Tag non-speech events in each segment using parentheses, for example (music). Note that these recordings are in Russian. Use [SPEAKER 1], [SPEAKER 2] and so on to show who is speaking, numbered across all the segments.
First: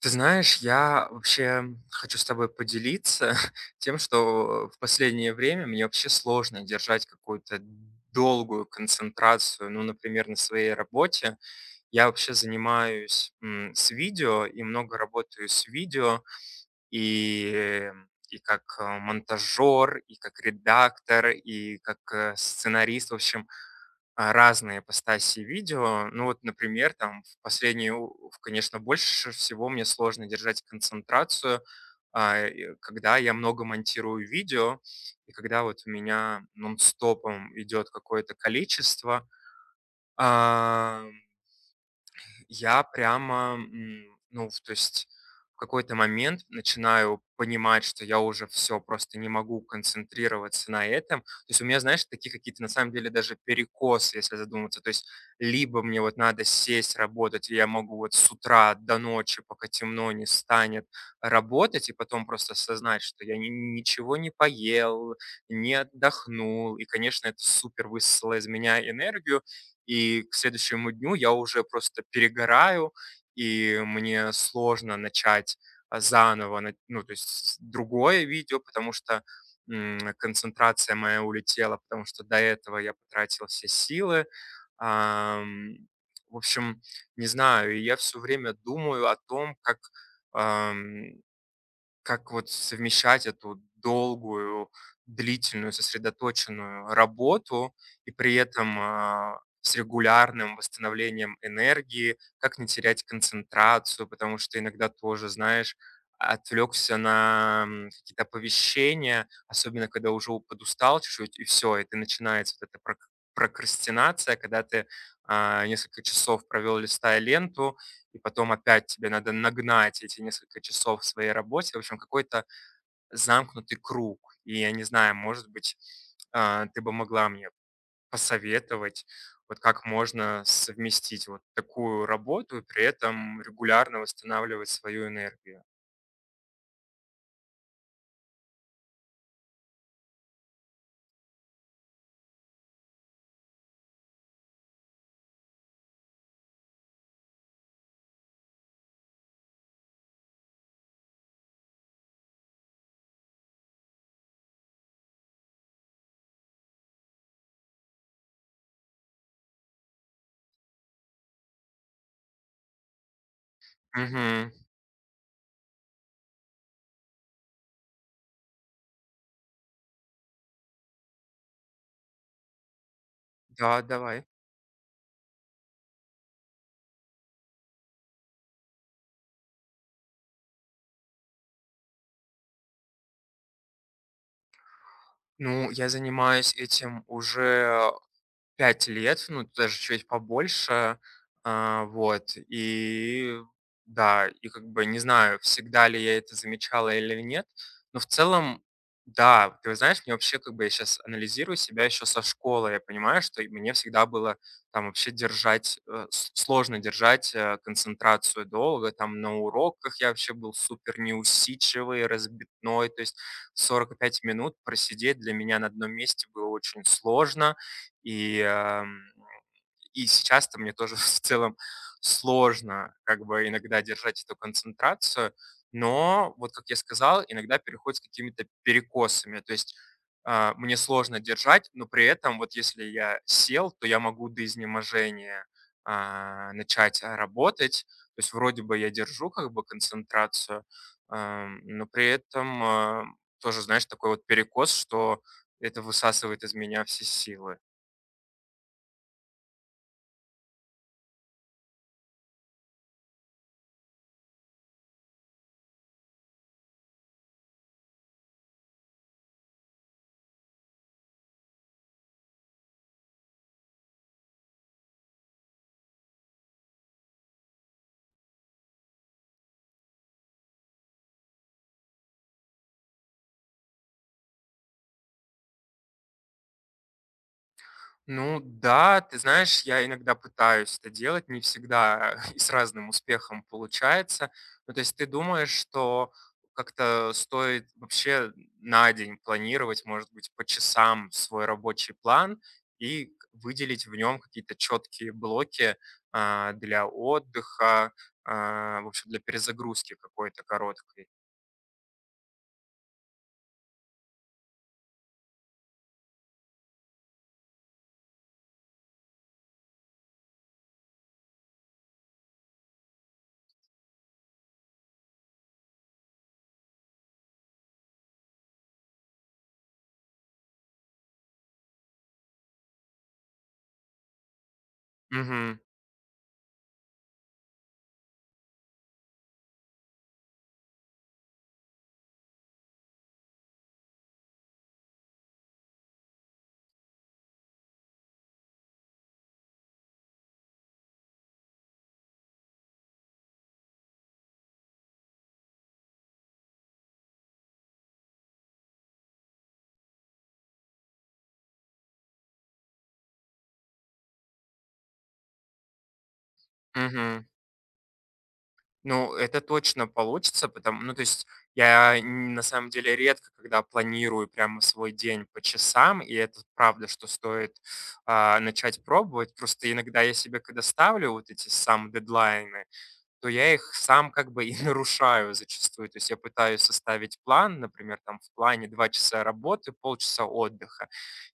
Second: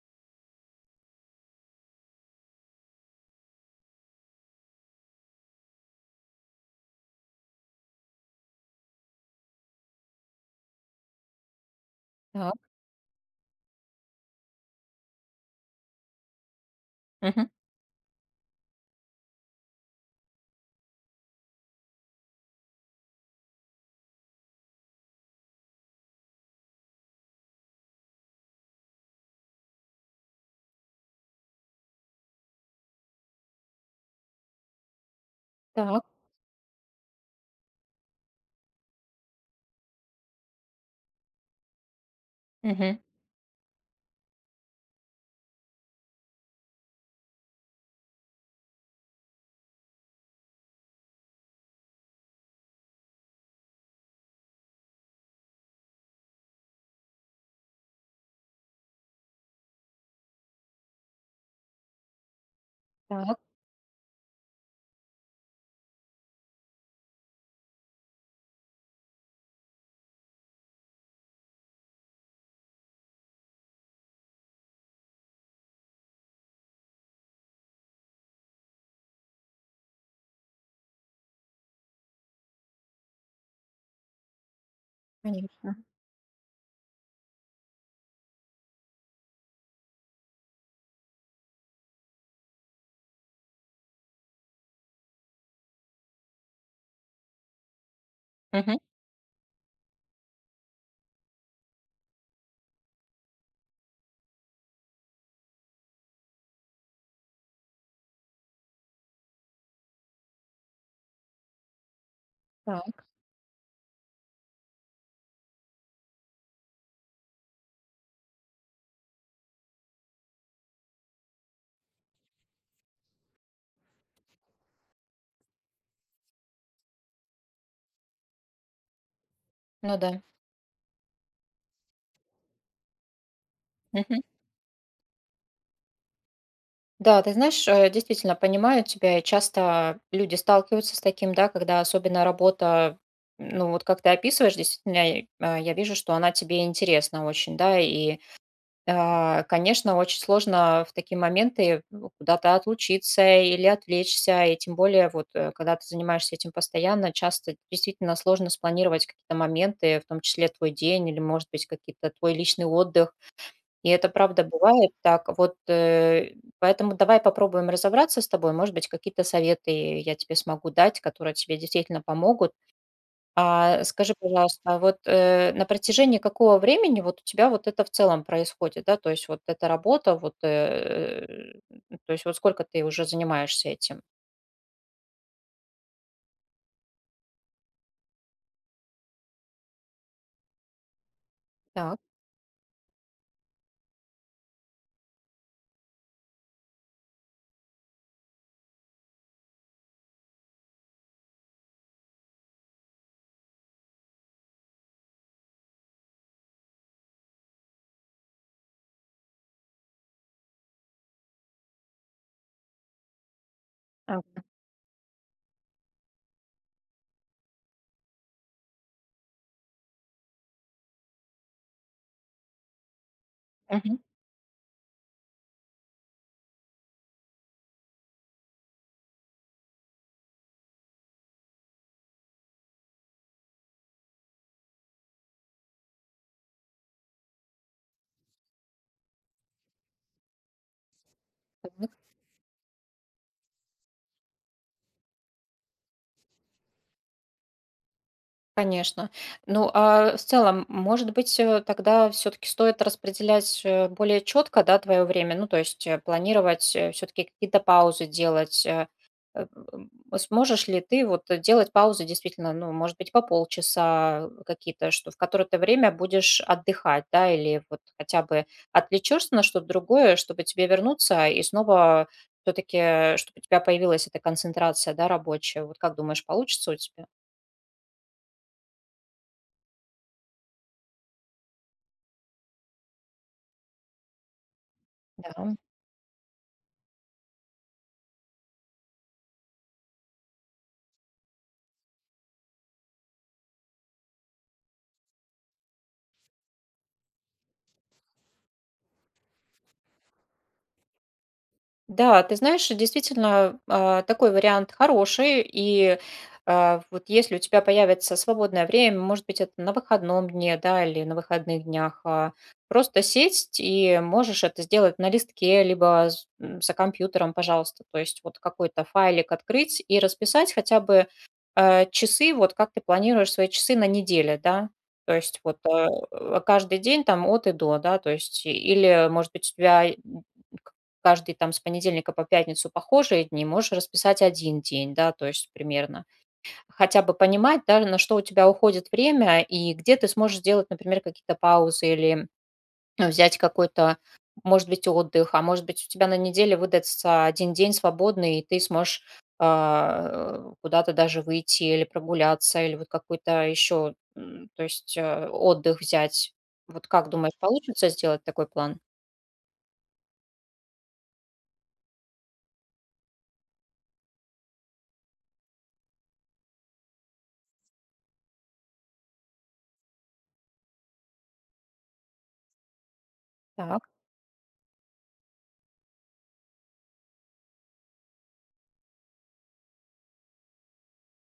[SPEAKER 1] Ты знаешь, я вообще хочу с тобой поделиться (laughs) тем, что в последнее время мне вообще сложно держать какую-то долгую концентрацию, ну, например, на своей работе. Я вообще
[SPEAKER 2] Так.
[SPEAKER 1] занимаюсь с видео и много работаю с видео,
[SPEAKER 2] Мгм.
[SPEAKER 1] и, и как монтажер, и как редактор, и как сценарист. В общем, разные ипостаси видео. Ну вот, например, там в последние, у- в- конечно, больше всего мне сложно держать концентрацию, и когда я много монтирую видео, и когда вот у
[SPEAKER 2] Так.
[SPEAKER 1] меня нон-стопом идет какое-то количество. Я
[SPEAKER 2] Мгм.
[SPEAKER 1] прямо, ну, в то есть в какой-то момент начинаю понимать, что я уже все просто не могу концентрироваться на этом. То есть у меня, знаешь, такие какие-то, на самом деле, даже перекосы, если задуматься. То есть либо мне вот надо сесть работать, и я могу вот с утра до ночи, пока темно не станет, работать, и потом просто осознать, что
[SPEAKER 2] Так,
[SPEAKER 1] я ни ничего не поел, не отдохнул, и, конечно, это супер высосало из меня энергию. И к следующему дню я уже просто перегораю, и мне сложно начать, заново, на ну, то есть с другое видео, потому что, концентрация моя улетела, потому что до этого я потратил все силы. Ам,
[SPEAKER 2] конечно.
[SPEAKER 1] в общем, не знаю, и я все время думаю о том, ам как вот совмещать эту долгую, длительную, сосредоточенную работу и при
[SPEAKER 2] Мгм.
[SPEAKER 1] этом, с регулярным восстановлением энергии, как не терять концентрацию, потому что иногда тоже, знаешь, отвлекся на, какие-то оповещения, особенно когда уже у подустал чуть-чуть, и все, и ты начинается вот эта
[SPEAKER 2] Так.
[SPEAKER 1] прокрастинация, когда ты, несколько часов провел, листая ленту, и потом опять тебе надо нагнать эти несколько часов в своей работе. В общем, какой-то замкнутый круг. И я не знаю, может быть, ты бы могла мне посоветовать, вот как
[SPEAKER 2] Ну да.
[SPEAKER 1] можно совместить вот такую работу и при этом регулярно
[SPEAKER 2] Мгм.
[SPEAKER 1] восстанавливать свою энергию.
[SPEAKER 2] Да, ты знаешь, действительно понимаю тебя, и часто люди сталкиваются с таким, да, когда особенно работа, ну вот как ты описываешь, действительно, я вижу, что она тебе интересна очень, да, и конечно, очень сложно в такие моменты, ну, куда-то отлучиться или отвлечься, и тем более вот, когда ты занимаешься этим постоянно, часто действительно сложно спланировать какие-то моменты, в том числе твой день или, может быть, какие-то твой личный отдых. И это правда
[SPEAKER 1] Мгм.
[SPEAKER 2] бывает так. Вот, поэтому давай попробуем разобраться с тобой. Может быть, какие-то советы я тебе смогу дать, которые тебе действительно помогут.
[SPEAKER 1] Да,
[SPEAKER 2] А скажи,
[SPEAKER 1] давай.
[SPEAKER 2] пожалуйста, вот, на протяжении какого времени вот у тебя вот это в целом происходит, да? То есть вот эта работа, вот, то есть вот сколько ты уже занимаешься этим?
[SPEAKER 1] Ну, я занимаюсь этим уже 5 лет, ну, даже чуть побольше.
[SPEAKER 2] Так.
[SPEAKER 1] Вот, и да, и как бы не знаю, всегда ли я это замечала или нет, но в целом, да, ты знаешь, мне вообще как бы я сейчас анализирую себя еще со школы, я понимаю, что и мне всегда было там вообще держать, сложно держать концентрацию долго, там на уроках я вообще был супер неусидчивый, разбитной, то есть сорок
[SPEAKER 2] А,
[SPEAKER 1] пять минут просидеть для меня на одном месте было очень сложно, и, и сейчас-то мне тоже (laughs) в целом сложно как бы иногда
[SPEAKER 2] Мгм.
[SPEAKER 1] держать эту концентрацию, но вот, как я сказал, иногда переходит с какими-то перекосами. То есть мне сложно держать, но при этом вот если я сел, то я могу до изнеможения начать работать. То есть вроде бы я держу как бы концентрацию, но при этом тоже, знаешь, такой вот перекос, что это высасывает из меня все силы.
[SPEAKER 2] Конечно. Ну, а в целом, может быть, тогда все-таки стоит распределять более четко, да, твое время, ну, то есть планировать все-таки какие-то паузы делать. Э, Сможешь ли ты вот делать паузы действительно, ну, может быть, по полчаса какие-то, что в которое ты время будешь отдыхать, да, или вот хотя бы отвлечешься на что-то другое, чтобы тебе вернуться и снова все-таки, чтобы у тебя появилась эта концентрация, да, рабочая. Вот как думаешь, получится у тебя?
[SPEAKER 1] Ну да, ты знаешь, я иногда пытаюсь это делать, не всегда (laughs) и с разным успехом получается. Ну, то есть ты думаешь,
[SPEAKER 2] Да.
[SPEAKER 1] что как-то стоит вообще на день планировать, может быть, по часам свой рабочий план и выделить в нем какие-то четкие блоки для отдыха, в общем, для перезагрузки какой-то короткой.
[SPEAKER 2] Да, ты знаешь, действительно, такой вариант хороший. И вот если у тебя появится свободное время, может быть, это на выходном дне, да, или на выходных днях, просто сесть и можешь это сделать на листке, либо за компьютером, пожалуйста. То есть вот какой-то файлик открыть и расписать хотя бы часы, вот как ты планируешь свои часы на неделе, да. То есть вот
[SPEAKER 1] Угу.
[SPEAKER 2] каждый день там от и до, да, то есть или, может быть, у тебя каждый там с понедельника по пятницу похожие дни, можешь расписать один день, да, то есть примерно. Хотя бы понимать, да, на что у тебя уходит время и где ты сможешь сделать, например, какие-то паузы или взять какой-то, может быть, отдых, а может быть, у тебя на неделе выдастся один день свободный, и ты сможешь куда-то даже выйти или прогуляться, или вот какой-то еще, то есть, отдых взять. Вот как думаешь, получится сделать такой план?
[SPEAKER 1] Ну, это точно получится, потому, ну, то есть я на самом деле редко, когда планирую прямо свой день по часам, и это правда, что стоит начать пробовать. Просто иногда я себе, когда ставлю вот эти сам дедлайны, то я их
[SPEAKER 2] Так,
[SPEAKER 1] сам как бы и (laughs) нарушаю зачастую. То есть я пытаюсь составить план, например, там в плане 2 часа работы, полчаса отдыха.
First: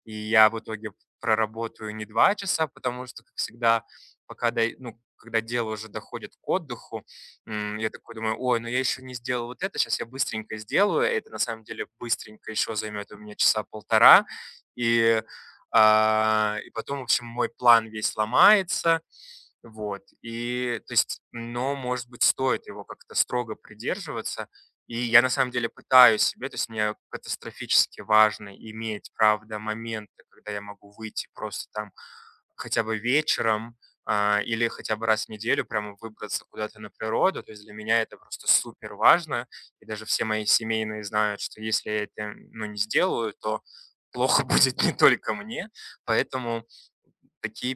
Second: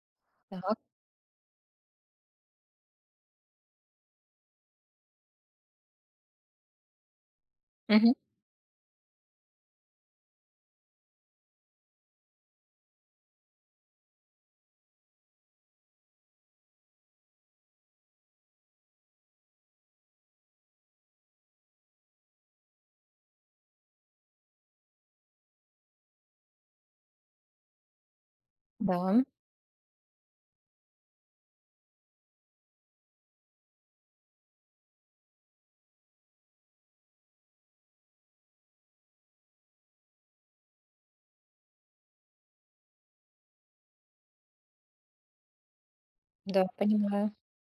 [SPEAKER 1] И я в
[SPEAKER 2] так.
[SPEAKER 1] итоге проработаю не 2 часа, потому что, как всегда, пока дой ну, когда дело уже доходит к отдыху, я
[SPEAKER 2] Мгм.
[SPEAKER 1] такой думаю: «Ой, ну я еще не сделал вот это, сейчас я быстренько сделаю». Это на самом деле быстренько еще займет у меня часа полтора. И, и потом, в общем, мой план весь ломается. Вот, и, то есть, но, может быть, стоит его как-то строго придерживаться. И я на самом деле пытаюсь себе, то есть мне катастрофически важно иметь,
[SPEAKER 2] Да.
[SPEAKER 1] правда, моменты, когда я могу выйти просто там хотя бы вечером или хотя бы раз в неделю прямо выбраться куда-то на природу. То есть для меня это просто супер важно. И даже все мои семейные знают, что если я это, ну, не сделаю, то плохо (laughs) будет не только мне.
[SPEAKER 2] Да,
[SPEAKER 1] Поэтому
[SPEAKER 2] понимаю.
[SPEAKER 1] такие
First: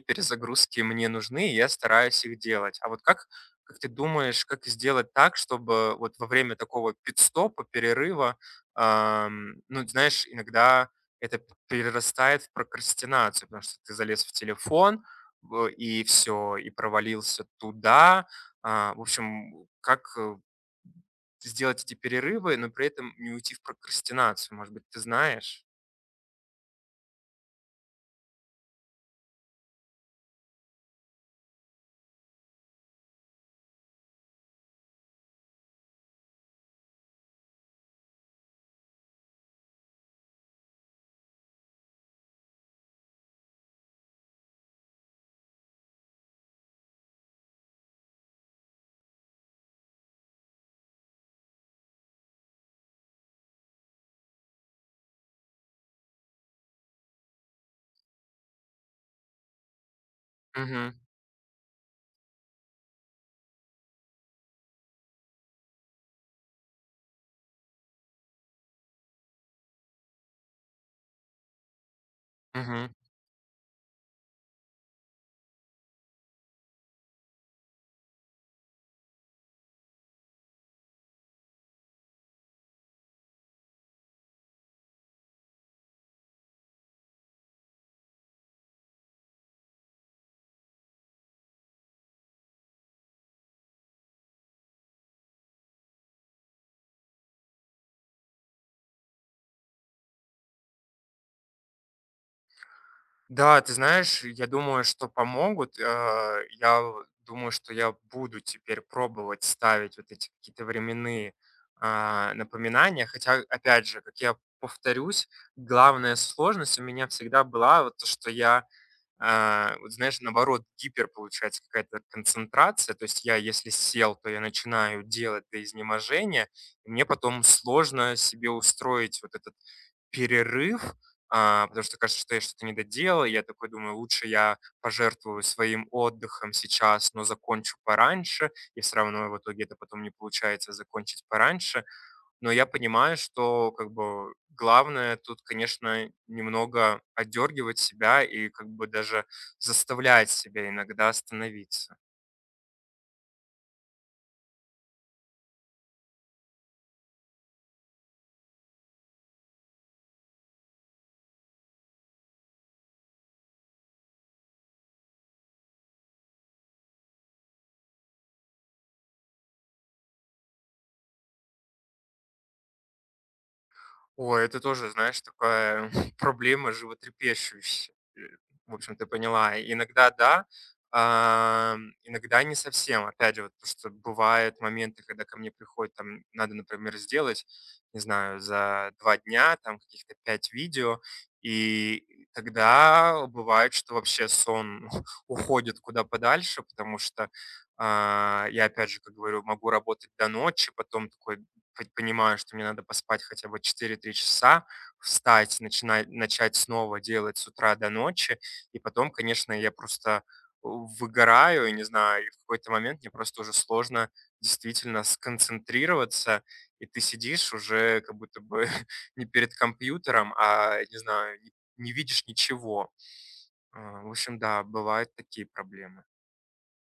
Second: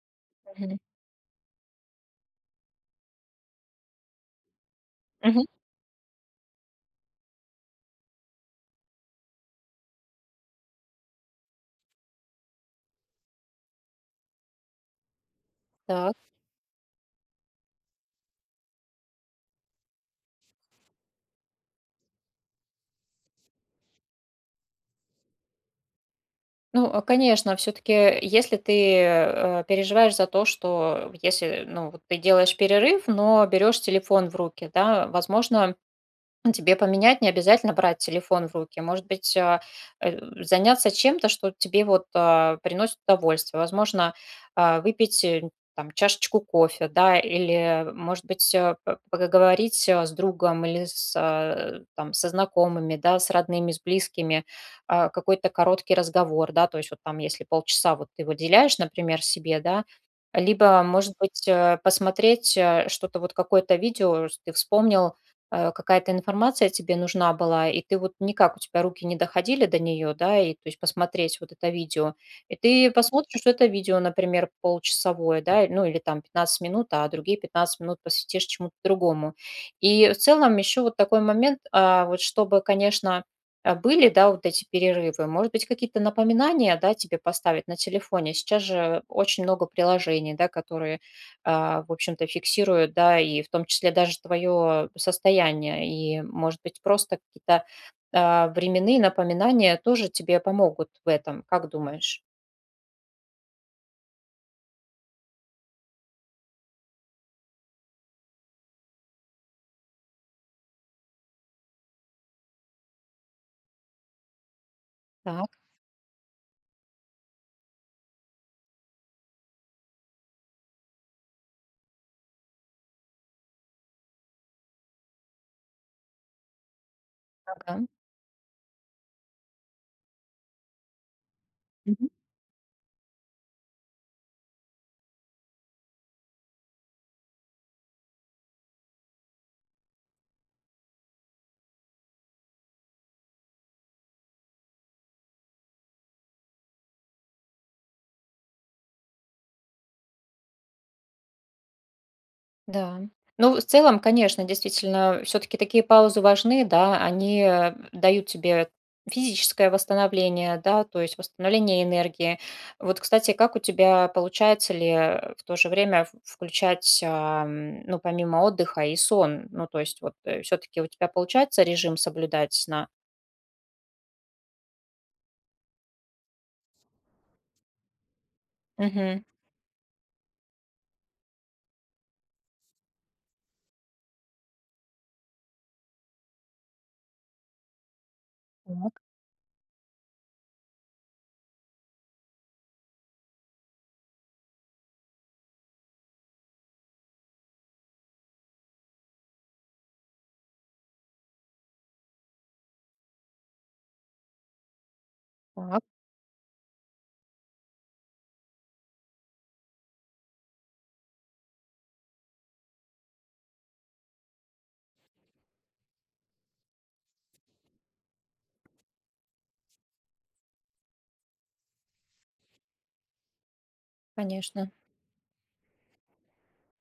[SPEAKER 2] Мгм.
[SPEAKER 1] перезагрузки мне нужны, и я стараюсь их делать. А вот как ты думаешь, как сделать так,
[SPEAKER 2] Мгм.
[SPEAKER 1] чтобы вот во время такого пит-стопа, перерыва, ну, знаешь, иногда это перерастает в прокрастинацию, потому что ты залез в телефон, и
[SPEAKER 2] Так.
[SPEAKER 1] все, и провалился туда. В общем, как сделать эти перерывы, но при этом не уйти в прокрастинацию, может быть, ты знаешь?
[SPEAKER 2] Ну, конечно, все-таки, если ты переживаешь за то, что если, ну, вот ты делаешь перерыв, но берешь телефон в руки, да, возможно, ну, тебе поменять, не обязательно брать телефон в руки. Может быть, заняться чем-то, что тебе вот приносит удовольствие. Возможно, выпить там чашечку кофе, да, или, может быть, поговорить с другом или с, там, со знакомыми, да, с родными, с близкими, какой-то короткий разговор, да, то есть вот там, если полчаса вот ты выделяешь, например, себе, да, либо, может быть, посмотреть что-то, вот какое-то видео, что ты вспомнил, какая-то информация тебе нужна была, и ты вот никак, у тебя руки не доходили до нее, да, и то есть посмотреть вот это видео, и
[SPEAKER 1] Угу.
[SPEAKER 2] ты посмотришь это видео, например, полчасовое, да, ну или там 15 минут, а другие 15 минут посвятишь чему-то другому. И в целом еще вот такой момент, вот чтобы, конечно, были, да, вот эти перерывы, может быть, какие-то напоминания, да, тебе поставить на телефоне. Сейчас же очень много приложений, да, которые в общем-то, фиксируют, да, и в том числе даже твое состояние. И, может быть, просто какие-то временные напоминания тоже тебе помогут в этом. Как думаешь?
[SPEAKER 1] Да, ты знаешь, я думаю, что помогут. Я думаю, что я буду теперь пробовать ставить вот эти какие-то временные напоминания. Хотя, опять же, как я повторюсь,
[SPEAKER 2] Так,
[SPEAKER 1] главная сложность у меня всегда была вот то, что я, вот знаешь, наоборот, гипер получается какая-то концентрация. То есть я, если сел, то я начинаю делать до изнеможения, и мне потом
[SPEAKER 2] ага.
[SPEAKER 1] сложно себе устроить вот этот перерыв, потому что кажется, что я что-то не доделал. И я такой думаю, лучше я пожертвую своим отдыхом сейчас, но закончу пораньше. И все равно в итоге это потом не получается закончить пораньше. Но я понимаю, что как бы главное тут, конечно, немного отдергивать себя и как бы даже заставлять себя иногда остановиться.
[SPEAKER 2] Да. Ну, в целом, конечно, действительно, все-таки такие паузы важны, да, они дают тебе физическое восстановление, да, то есть восстановление энергии. Вот, кстати, как у тебя получается ли в то же время включать, ну, помимо отдыха и сон? Ну, то есть вот все-таки у тебя получается режим соблюдать сна?
[SPEAKER 1] Ой, это тоже, знаешь, такая (laughs) проблема животрепещущая. В общем, ты
[SPEAKER 2] Мгм.
[SPEAKER 1] поняла. Иногда да, а, иногда не совсем. Опять же, вот, потому что бывают моменты, когда ко мне приходит, там, надо, например, сделать, не знаю, за
[SPEAKER 2] Так,
[SPEAKER 1] 2 дня, там, каких-то 5 видео, и тогда бывает, что вообще сон (laughs) уходит куда подальше, потому что я, опять же, как говорю, могу работать до ночи, потом такой хоть понимаю, что мне надо поспать хотя бы 4-3 часа, встать,
[SPEAKER 2] так,
[SPEAKER 1] начать снова делать с утра до ночи, и потом, конечно, я просто выгораю, и не знаю, и в какой-то момент мне просто уже сложно действительно сконцентрироваться, и ты сидишь уже как будто бы (laughs) не перед компьютером, а, не знаю, не видишь ничего. В общем, да,
[SPEAKER 2] конечно.
[SPEAKER 1] бывают такие проблемы.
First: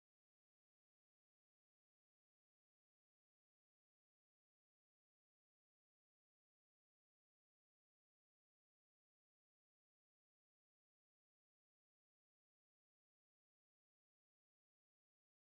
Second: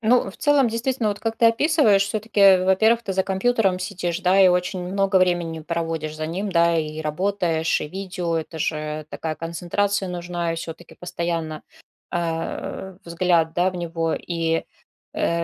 [SPEAKER 2] Ну, в целом, действительно, вот как ты описываешь, все-таки, во-первых, ты за компьютером сидишь, да, и очень много времени проводишь за ним, да, и работаешь, и видео, это же такая концентрация нужна, и все-таки постоянно взгляд, да, в него. И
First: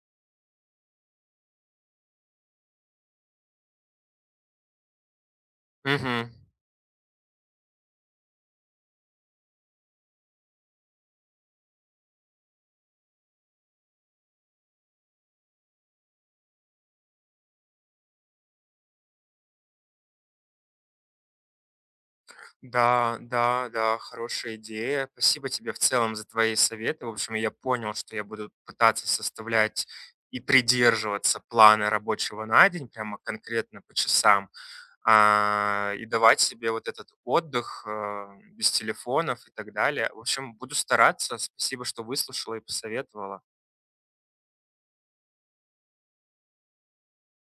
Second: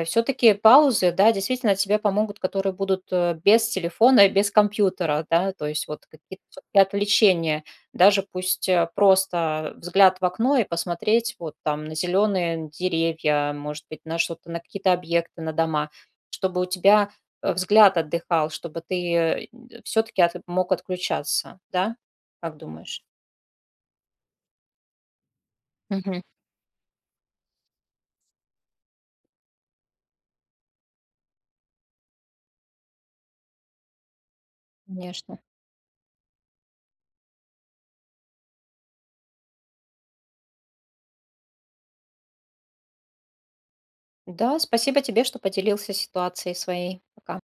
[SPEAKER 2] все-таки паузы, да, действительно тебе помогут, которые будут без телефона и без компьютера, да, то есть вот
[SPEAKER 1] Мгм.
[SPEAKER 2] какие-то всё-таки отвлечения. Даже пусть просто взгляд в окно и посмотреть вот там на зеленые деревья, может быть, на что-то, на какие-то объекты, на дома, чтобы у тебя взгляд отдыхал, чтобы ты все-таки мог отключаться, да? Как думаешь?
[SPEAKER 1] Да, да, да, хорошая идея. Спасибо тебе в целом
[SPEAKER 2] Мгм.
[SPEAKER 1] за твои советы. В общем, я понял, что я буду пытаться составлять и придерживаться плана рабочего на день, прямо конкретно по часам,
[SPEAKER 2] Конечно.
[SPEAKER 1] и давать себе вот этот отдых без телефонов и так далее. В общем, буду стараться. Спасибо, что выслушала и посоветовала.
[SPEAKER 2] Да, спасибо тебе, что поделился ситуацией своей. Пока.